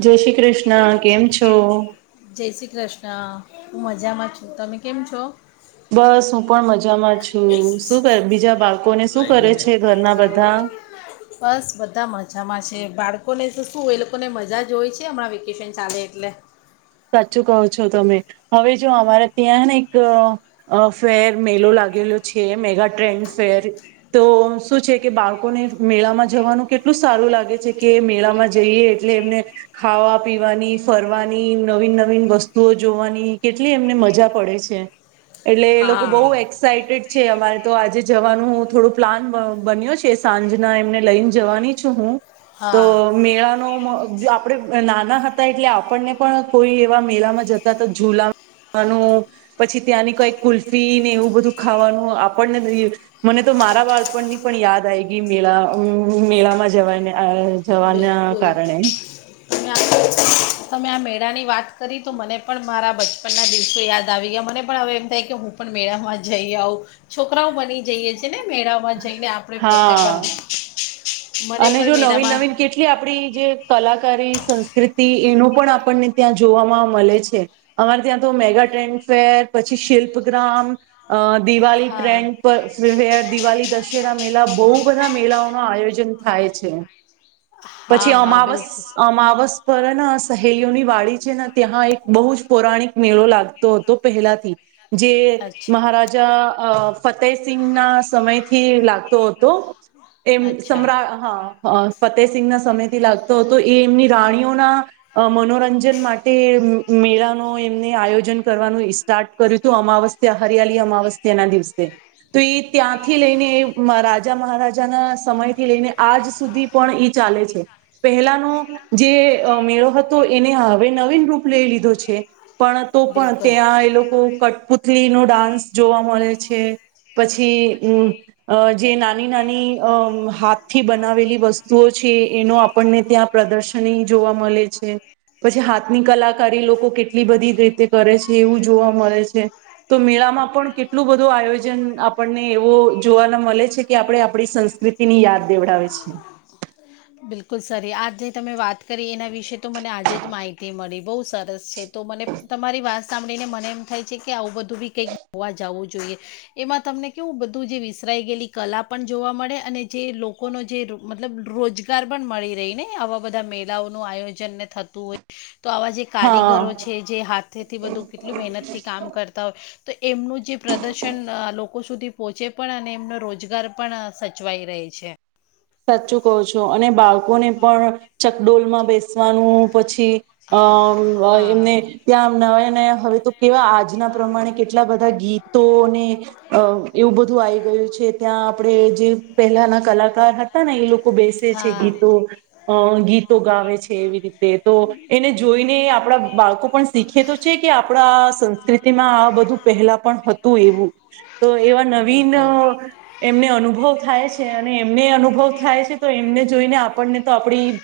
જય શ્રી કૃષ્ણ ના કેમ છો જય શ્રી કૃષ્ણ હું મજામાં છું તમે કેમ છો બસ હું પણ મજામાં છું શું કર બીજા બાળ બસ બધા મજામાં છે બાળકોને તો શું એ લોકોને મજા જ હોય છે હમણાં વેકેશન ચાલે એટલે સાચું કો છો તમે હવે જો અમારા ત્યાંને એક ફેર મેલો લાગેલો છે મેગા ટ્રેન્ડ ફેર તો શું છે કે બાળકોને મેળામાં જવાનું કેટલું સારું લાગે છે કે મેળામાં જઈએ એટલે એમને ખાવા પીવાની ફરવાની નવીન નવીન વસ્તુઓ જોવાની કેટલી એમને મજા પડે છે એટલે એ લોકો બહુ હા એક્સાઈટેડ છે અમારે તો આજે જવાનું થોડું પ્લાન બન્યો છે સાંજના એમને લઈને જવાની છું હું તો હા મેળા નો આપણેે નાના હતા એટલે આપણને પણ કોઈ એવા મેળામાં જતા તો ઝુલા ખવાનું પછી ત્યાંની કઈ કુલ્ફી ને એવું બધું ખાવાનું આપણને મને તો મારા બાળપણની પણ યાદ આવી ગઈ મેળા મેળામાં જવાય ને થવાના બિલકુલ કારણે.. તમે આ તમે આ મેળા ની વાત કરી તો મને પણ મારા બચપનના દિવસો યાદ આવી ગયા મને પણ હવે એમ થાય કે હું પણ મેળામાં જઈ આવઉં છોકરાઓ બની જઈએ છ.. જેને મેળામાં જઈને આપણે પોતે પણ.. હા મને અને પણ જો મેળામાં નવીન-નવીન કેટલી આપડી જે કલાકારી સંસ્કૃતિ એનું પણ આપણને ત્યાં જોવામાં મળે છે અમારે ત્યાં તો મેગા ટ્રેન્ડફેર પછી શિલ્પગ્રામ અ દિવાળી હા ટ્રેન્ડ પર ર દિવાળ દશેરા મેળા બહુ બધા મેળઓનુ આયોજન થાય છે. હા પછી હા અમાવસ બિલકુલ અમાવસ પર સહેલીઓની વાડી છે ને ત્યાં એક બહુ જ પૌરાણિક મેળો લાગતો હતો પહેલાથી જે અચ્છા મહારાજા ફતેહસિંંગના સમયથી લાગ હતો એમ અચ્છા સમ્રા હા ફતેહસિંંગ ના સમય થી લાગતો હતો એ એમની રાણીઓના મનો રંજન માટે મેળા નો એમને આયોજન કરવાનું સ્ટાર્ટ કર્યું હતું અમાવસ્યા હરિયાલી અમાવસ્યા ના દિવસે તો એ ત્યાંથી લઈને રાજા મહારાજાના સમય થી લઈને સુધી પણ એ ચાલે છે પહેલાનો જે મેળો હતો એને હવે નવીન રૂપ લઈ લીધો છે. પણ તો પણ બિલકુલ ત્યાં એ લોકો કટપુત લી નો ડાન્સ જોવા મળે છે પછી જો અ જે નાની-નાની અ હાથ બનાવેલી વસ્તુઓ છે એનો આપણને ત્યાં પ્રદર્શની જોવા મળે છે પછી હાથની કલાકારી લોકો કેટલી બધી રીતે કરે છે એવું જોવા મળે છે તો મેળામાં પણ કેટલું બધું આયોજન આપણને એવો જોવાના મળે છે કે આપણે આપણી સંસ્કૃતિ ની યાદ દેવડાવે છે. બિલકુલ સારી આજ જે તમે વાત કરી એના વિશે વિશે તો મને આજે જ માહિતી મળી. બહુ સરસ છે તો મને તમારી વાત સાંભળીને મને એમ થાય છે કે આવું બધું બી કંઈક હોવા જવું જોઈએ એમાં તમને કેવું બધું જે વિસરાઈ ગયેલી કલા પણ જોવા મળે અને જે લોકોનો જે મતલબ રોજગાર પણ મળી રહી ને આવા બધા મેળઓનું આયોજન ને થતું હોય. તો આવા જે હા કારીગરો છે જે હાથેથી બધું કેટલું મહેનતથી કામ કરતા હોય તો એમનું જે પ્રદર્શન લોકો લોકો સુધી પહોંચે પણ અને એમનો રોજગ ઘર પણ સચવાઈ રહે છે. સાચું કો છો અને બાળકોને પણ ચકડોલમાં બેસવાનું પછી અ અ હા એમને ત્યાં નયા-નયા હવે નુ કેવા આજ ના પ્રમાણે કેટલા બધા ગીતોને અ એવું બધું આવી ગયું છે ત્યાં આપણે જે પહેલાના કલાકાર હતા. હતા ને એ લોકો બેસે છે હા ગીતો અ ગીતો આવેે છે એવી રીત તે તો એને જોઈને આપણા બાળકો પણ શીખે તો છે કે આપણા સંસ્કૃતિમાં આ બધું પહેલા પણ હતું એવું, તો એવા નવીન બિલકુલ અહ એમને અનુભવ થાય છ અને એમને અનુભવ થાય છે તો એમને જોઈને આપણને તો આપડી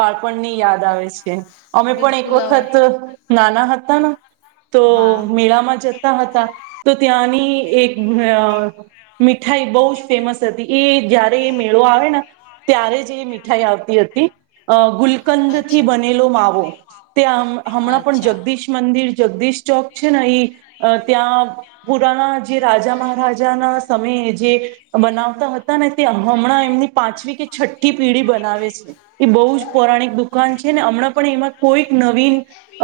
બાળપણની યાદ આવે છે. છે. અમે પણ એક બિલકુલ હવે વખત નાના હતાન તો હા મેળામાં જતા હતા, તો ત્યાંની કે એક અહ મીઠાઈ બહું જ ફેમસ હતી. એ જ્યારે એ મેળો આવેન ના ત્યારે મીઠાઈ આવતી હતી. અહ ગુલ કંદથી અચ્છા બનેલો માવો. તે આમ હમણાં પણ અચ્છા જગદીશ મંદિર જગદીશ ચોક છે ને, ઈ ત્યાં પુરાના જે રાજા મહારાજા ના સમયે જે બનાવતા હતા ને તે હમણાં એમની પાંચવી કે છઠ્ઠી પેઢી બનાવે છે. એ બહુ જ પૌરાણિક દુકાન છે ને હમણાં પણ એમાં કોઈક નવીન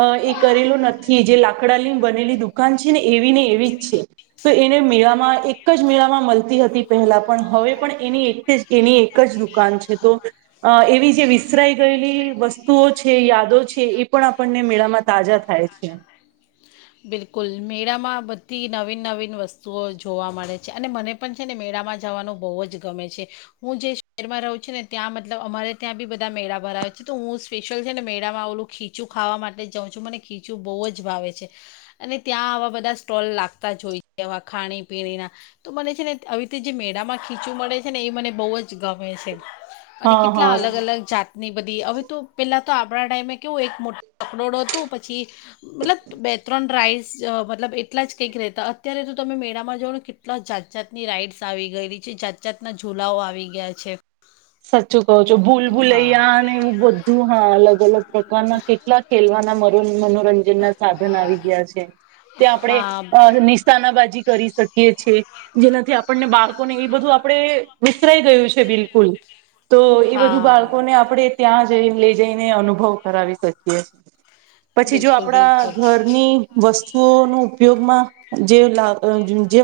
અહ એ કરેલો નથી જે લાકડાની બનેલી દુકાન છે ને એવી ને એવી જ છે. તો એને મેળામાં એક જ મેળામાં મલતી હતી પહેલા, પણ હવે પણ એની એક જ એની એક જ દુકાન છે તો એવી જે વિસરાઈ ગયેલી વસ્તુઓ છે યાદો છે એ પણ આપણને મેળામાં તાજા થાય છે. બિલકુલ મેળામાં બધી નવીન નવીન વસ્તુઓ જોવા મળે છે અને મને પણ છે ને મેળામાં જવાનું બહુ જ ગમે છે, હું જે શહેરમાં રહું છું ને ત્યાં મતલબ અમારે ત્યાં બી બધા મેળા ભરાવે છે તો હું સ્પેશિયલ છે ને મેળામાં ઓલું ખીચું ખાવા માટે જ જાઉં છું મને ખીચું બહુ જ ભાવે છે. અને ત્યાં આવા બધા સ્ટોલ લાગતા જ હોય છેવા ખાણી પીણીના તો મને છે ને આવી રીતે જે મેળામાં ખીચું મળે છે ને એ મને બહુ જ ગમે છે. અને હા કેટલા હા અલગ અલગ જાતની બધી હવે તો પેલા. તો આપણા ટાઈમે કેવું એક મોટો કકડોડો હતું પછી મતલબ. બે ત્રણ રાઇડ્સ મતલબ એટલા જ કંઈક રહેતા અત્યારે તો તમે મેળામાં જાઓ ને કેટલા જાત જાતની રાઇડ્સ આવી ગયેલી છે, જાત જાતના ઝૂલાઓ આવી ગયા છે. સાચું કહો છો ભૂલ તો હા ભૂલૈયા ને એવું બધું હા અલગ અલગ. પ્રકારના કેટલા ખેલવાના મનોરંજન ના સાધન આવી ગયા છે, ત્યાં હા આપણેે નિશના બાાજી. કરી શકીએ છીએ જેનાથી આપણને બાળ આપ ને એ બધું આપડે. વિસરાઈ ગયું છે બિલકુલ. તો એ બધું હા બાળકોને આપણે ત્યાં. જ લઈ જઈને અનુભવ કરાવી શકીએ છીએ. પછી જો બિલકુલ આપણા બિલકુલ ઘરની વસ્તુ. વતુ ન ઉપયોગમાં જે લાવી જે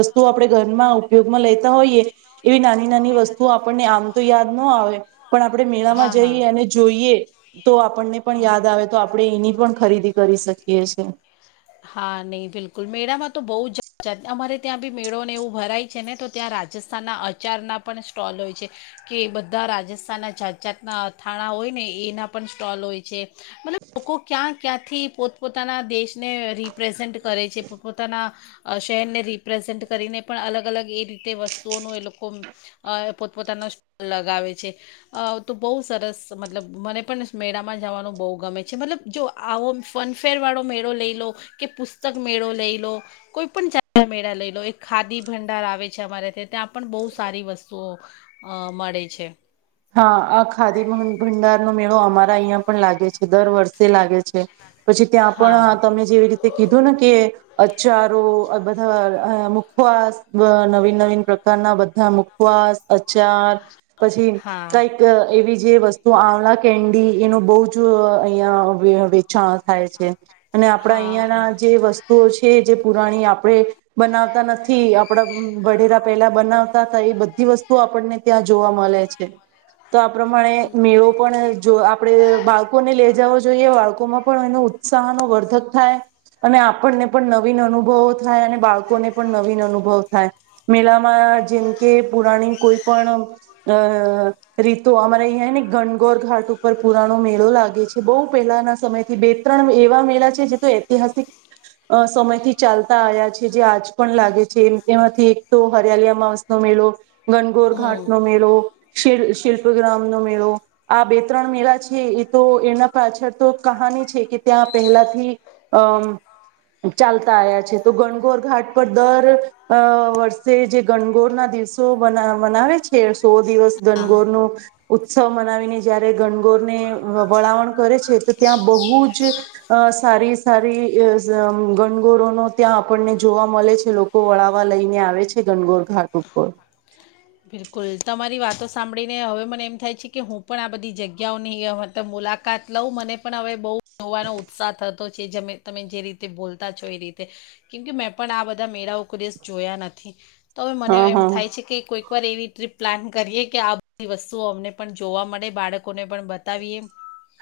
વસ્તુઓ આપણે ઘરમાં ઉપયોગમાં લેતા હોઈએ એવી નાની નાની વસ્તુઓ આપણને આમ. તો યાદ ના આવે. પણ આપણે મેળામાં હા હા જઈએ અને જોઈએ. તો આપણને પણ હા યાદ આવે તો આપણે એની પણ ખરીદી કરી શકીએ છે. હા નહી બિલકુલ મેળામાં તો બહુ જાત જાત અમારે ત્યાં બી મેળોને એવું ભરાય છે ને તો ત્યાં રાજસ્થાનના અચારના પણ સ્ટોલ હોય છે, કે બધા રાજસ્થાનના જાત જાતના અથાણા હોય ને એના પણ સ્ટોલ હોય છે મતલબ લોકો ક્યાં ક્યાંથી પોતપોતાના દેશ. ને રિપ્રેઝેન્ટ કરે છે, પોતપોતાના શહેરને રિપ્રેઝન્ટ કરીને પણ અલગ અલગ એ રીતે વસ્તુઓનું એ લોકો પોતપોતાના સ લગાવે છે તો બહુ સરસ મતલબ મને પણ મેળામાં જવાનું બહુ ગમે છે, મતલબ જો આવો ફનફેર વાળો મેળો લઈને. કે પુસ્તક મેળો લઈ લો, કોઈ પણ ચ મેળા લઈ લો એક ખાદી ભંડાર આવે છે અમારે્યા ત્યાં પણ બહુ સારી વસ્તુઓ અ મળે છે. હા આ ખાદી ભંડાર નો મેળો અમારા અહિયાં પણ લાગે છે દર વર્ષે લાગે છે. પછી ત્યાં પણ હા તમે જેવી રીતે કીધું ને કે અચારો બધા અ [unintelligible] નવીન નવીન પ્રકારના [unintelligible] [unintelligible] મુકવાસ [unintelligible] ચાર પછી હા [unintelligible] એવી જે વસ્તુ આવના કેન્ડી એનો બહુ જ [unintelligible] અહિયાં [unintelligible] વેચાણ થાય છે. અને આપડા હા અહિયાયાં હા ના જે વસ્તુ વતુઓ છે, જે પુરાણી આપણે બનાવતા નથી આપણા [unintelligible] પેલા બનાવતા હતા એ બધી વસ્તુઓ આપણને ત્યાં જોવા મળે છે. તો આ પ્રમાણે મેળો પણ જો આપણેે બાળકોને [unintelligible] જાવ જોઈએ બાળકોમાં પણ એનો ઉત્સાહ ન વર્ધક થાય અને આપણને પણ નવીન અનુભવો થાય અને બાળકોને પણ નવીન અનુભવ થાય મેળામાં જેમ કે પુરાણી કોઈ પણ અ રીતો અમારે અહં ને ગનગોર ઘાટ ઉપર પુરાણો મેળો લાગે છે, બહુ પહેલાના સમય થી બે ત્રણ એવા મેળા છે, જે તો ઐતિહાસિક સમયથી ચાલતા આવ્યા છે, જે આજ પણ લાગે છે. જે તેમાંથી એક તો [unintelligible] માસ નો મેળો ગનગોર હમ ઘાટ નો મેલો શ શિલ્પગ્રામ નો મેળો આ બે ત્રણ મેળા છે, એ તો એના પાછળ તો કહાની છે, કે ત્યાં પહેલાથી અમ ચાલતા આવયા છે, તો ગણગોર ઘાટ પર દર વર્ષે જે ગણગોર ના [unintelligible] દિવસો મનાવે છે, સો દિવસ હા ગોરનું ઉત્સવ મનાવીને જયારે ગણગોરને વળાવણ કરે છે, તો ત્યાં બહુ જ સારી સારી ગનગોરોનો ત્યાં આપણને જોવા મળે છે, લોકો વળાવવા લઈને આવે છે, ગનગોર ઘાટ ઉપર બિલકુલ તમારી વાતો સાંભળીને હવે મને એમ થાય છે, કે હું પણ આ બધી જગ્યાઓની મુલાકાત લઉં મને પણ હવે [unintelligible] જોવાનો ઉત્સાહ થતો જે તમે જે રીતે બોલતા છો એ રીતે કેમકે મેં પણ આ બધા મેળાઓ દેશ જોયા નથી. તો હવે મને હા એમ હા થાય છે, કે કોઈ એવી ટ્રીપ પ્લાન કરીએ કે આ બધી વસ્તુઓ અમને પણ જોવા મળે બાળકોને પણ બતાવીએ.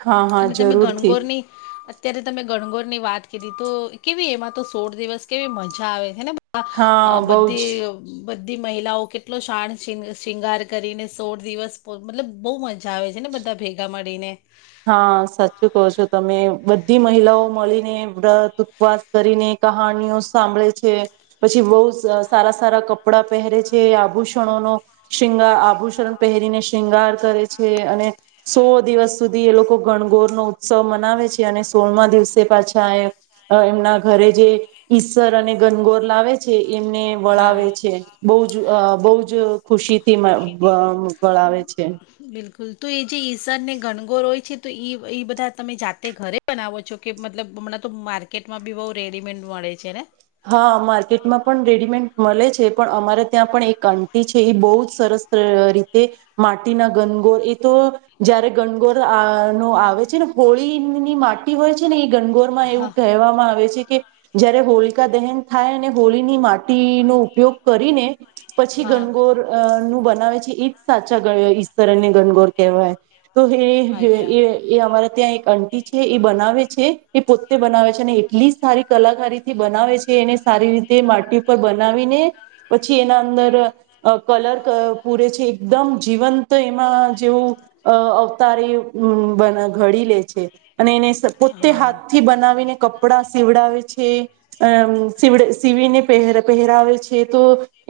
હા હા જરૂરથી ત્યારે તમે ગણગોર ની વાત કરી તો કેવી એમાં તો સોળ દિવસ કેવી મજા આવે છેને હા [inaudible] બહુ બધી જ બધી મહિલાઓ એટલો [unintelligible] શૃંગાર કરીને સોળ દિવસ મતલબ બહુ મજા આવે છે, ને બધા ભેગા મળીને. હા સાચું કહો છો તમે બધી મહિલાઓ મળીને વ્રત ઉપવાસ કરીને કહાણીઓ સાંભળે છે, પછી બહુ સારા સારા કપડાં પહેરે છે, આભૂષણોનો [unintelligible] આભૂષણ પહેરીને શૃંગાર કરે છે, અને સો દિવસ સુધી એ લોકો ગનગોર નો ઉત્સવ મનાવે છે, અને સોળમા દિવસે પાછા એમના ઘરે જે ઈસર અને ગનગોર લાવે છે. એમને વળાવે હા છે, [unintelligible] જ બહુ જ ખુશીથી [unintelligible] વળાવે છે. [unintelligible] એ જે ઈસન ને ઘનગોર હોય છે, તો એ બધા તમે જાતે ઘરે બનાવો છો કે મતલબ હમણાં તો માર્કેટમાં બી બહુ [unintelligible] મળે છે, ને હા માર્કેટમાં પણ રેડીમેડ મળે છે, પણ અમારે ત્યાં પણ એક કંટી છે, એ બહુ જ સરસ રીતે માટીના ગનગોર એ તો જયારે ગનગોર આ નો આવે છે, ને હોળીની માટી હોય છે ને એ ગનગોર માં એવું હા કહેવામાં આવે છે, કે જય્યારે હોળી કા દહેન થાય અને હોળીની માટીનોો ઉપયોગ કરીને. પછી હા ગનગોર નું બન બવે છે એ જ સાચા ઈશરને ગનગોર કહેવાય. તો અચ્છા એ એ અમારે ત્યાં એક આટી છે એ બનાવે છે એ પોતે બનાવે છે અને એટલી સારી કલાકારથી બનાવે છે એને સારી રીતે માટી ઉપર બ બનાવીને પછી એના અંદર અ કલર પૂરે છે એકદમ જીવંત એમાં જેવું અવતારે ઘડી લે છે અને એને પોતે હા હાથથી બનાવીને કપડાં સીવડાવે છે. અ સડ સીવીને પહે પહેરાવે છે તો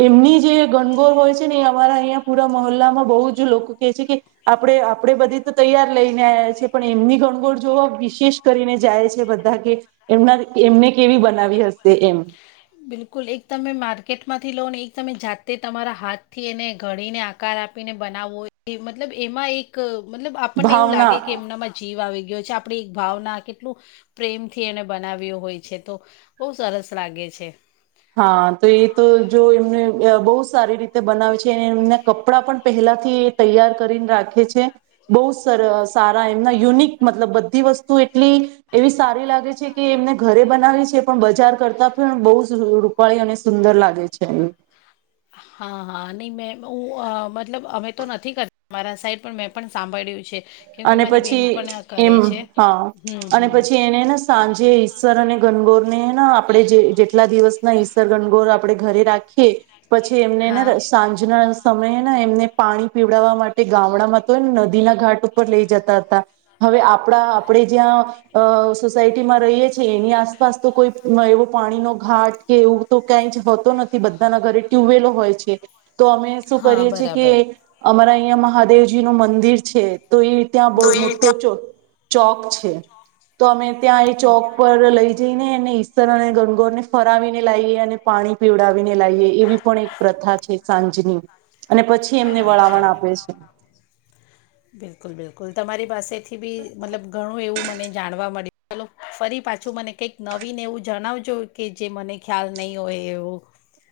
એમની જે ગણગોર હોય છે ને અમારા અહીંયા પૂરા મહોલ્લામાં બહુ જ લોકો કેહે છે કે આપણે આપણે બધે તો તૈયાર લઈને આવ્યા છે પણ એમની ગણગોર જોવા વિશેષ કરીને જાય છે બધા કે એમના એમને કેવી બનાવી હશે એમ બિલકુલ એક તમે માર્કેટ માંથી લોન એક તમે જાત તે તમારા હાથ થી એને ઘડીને આકાર આપીને બનાવવો મતલબ એમાં એક મતલબ આપણને એવું ભાવના લાગે કે એમનામાં જીવ આવે ગ છે આપણી એક ભાવના કેટલું પ્રેમથી એને બનાવ્યો હોય છે તો બહુ સરસ લાગે છે. હા તો એ તો જો એમને બહુ સારી રીતે બનાવે છે અને એમના કપડાં પણ પહેલાથી તૈયાર કરીને રાખે છે. બહુ સર સારા એમના યુનિક મતલબ બધી વસ્તુ એટલી એવી સારી લાગે છે કે એમને ઘરે બનાવી છે પણ બજાર કરતા પણ બઉજ રૂપાળી અને સુંદર લાગે છે. હા હા. અને મેં હું મતલબ અમે તો નથી કરતા મારા સાઈડ પણ મેં પણ સાંભળ્યું છે. કેમ કે અને મારી પછી બેન પણ આ એમ કરે છે હા હમ અને હમ પછી એને ને સાંજે ઈસર અને ગનગોર ને આપણેે જે જે દિવસ ના સર ગણગોર આપડે ઘરે રાખીએ. પછી એમને ને હા સાંજના સમયે ને એમને પાણી પીવડાવવા માટે ગામડામાં તોને નદી ના ઘાટ ઉપર ઉપ લઈ જતા હતા હવે આપણા આપણે જ્યાં સોસાયટીમાં રહીએ છીએ અ એની આસપાસ તો કોઈ એવો પાણીનો ઘાટ કે એવું તો ક્યાંય જ હોતો નથી બધાના ઘરે ટ્યુબવેલો હોય છે. તો અમે શું હા કરીએ છીએ કે બરાબર અમારા મહાદેવજી નું મંદિર છે. તો ઈ ત્યાં હમ બઉ મોટો છો. ચોક છે તો અમે ત્યાં એ ચોક બિલકુલ. પર લઈ જઈને ઈસર અને ગંગોર ને ફરાવીને લાવએ અને પાણી પીવડાવીને લાવએ એવી પણ એક પ્રથા છે સાંજની. અને પછી એમને વળામણ અચ્છા આપે છે. [unintelligible] તમારી પાસેથી બી મતલબ ઘણું એવું મને જાણવા મળ્યું ચલો ફરી પાછું મને કંઈક નવીન એવું જણાવજો કે જે મને ખ્યાલ નહીં હોય એવું.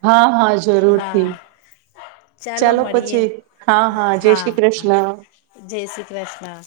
હા હા જરૂરથી હા ચાલો પછી હા જય હા શ્રી હ કૃષ્ણ જય શ્રી કૃષ્ણ.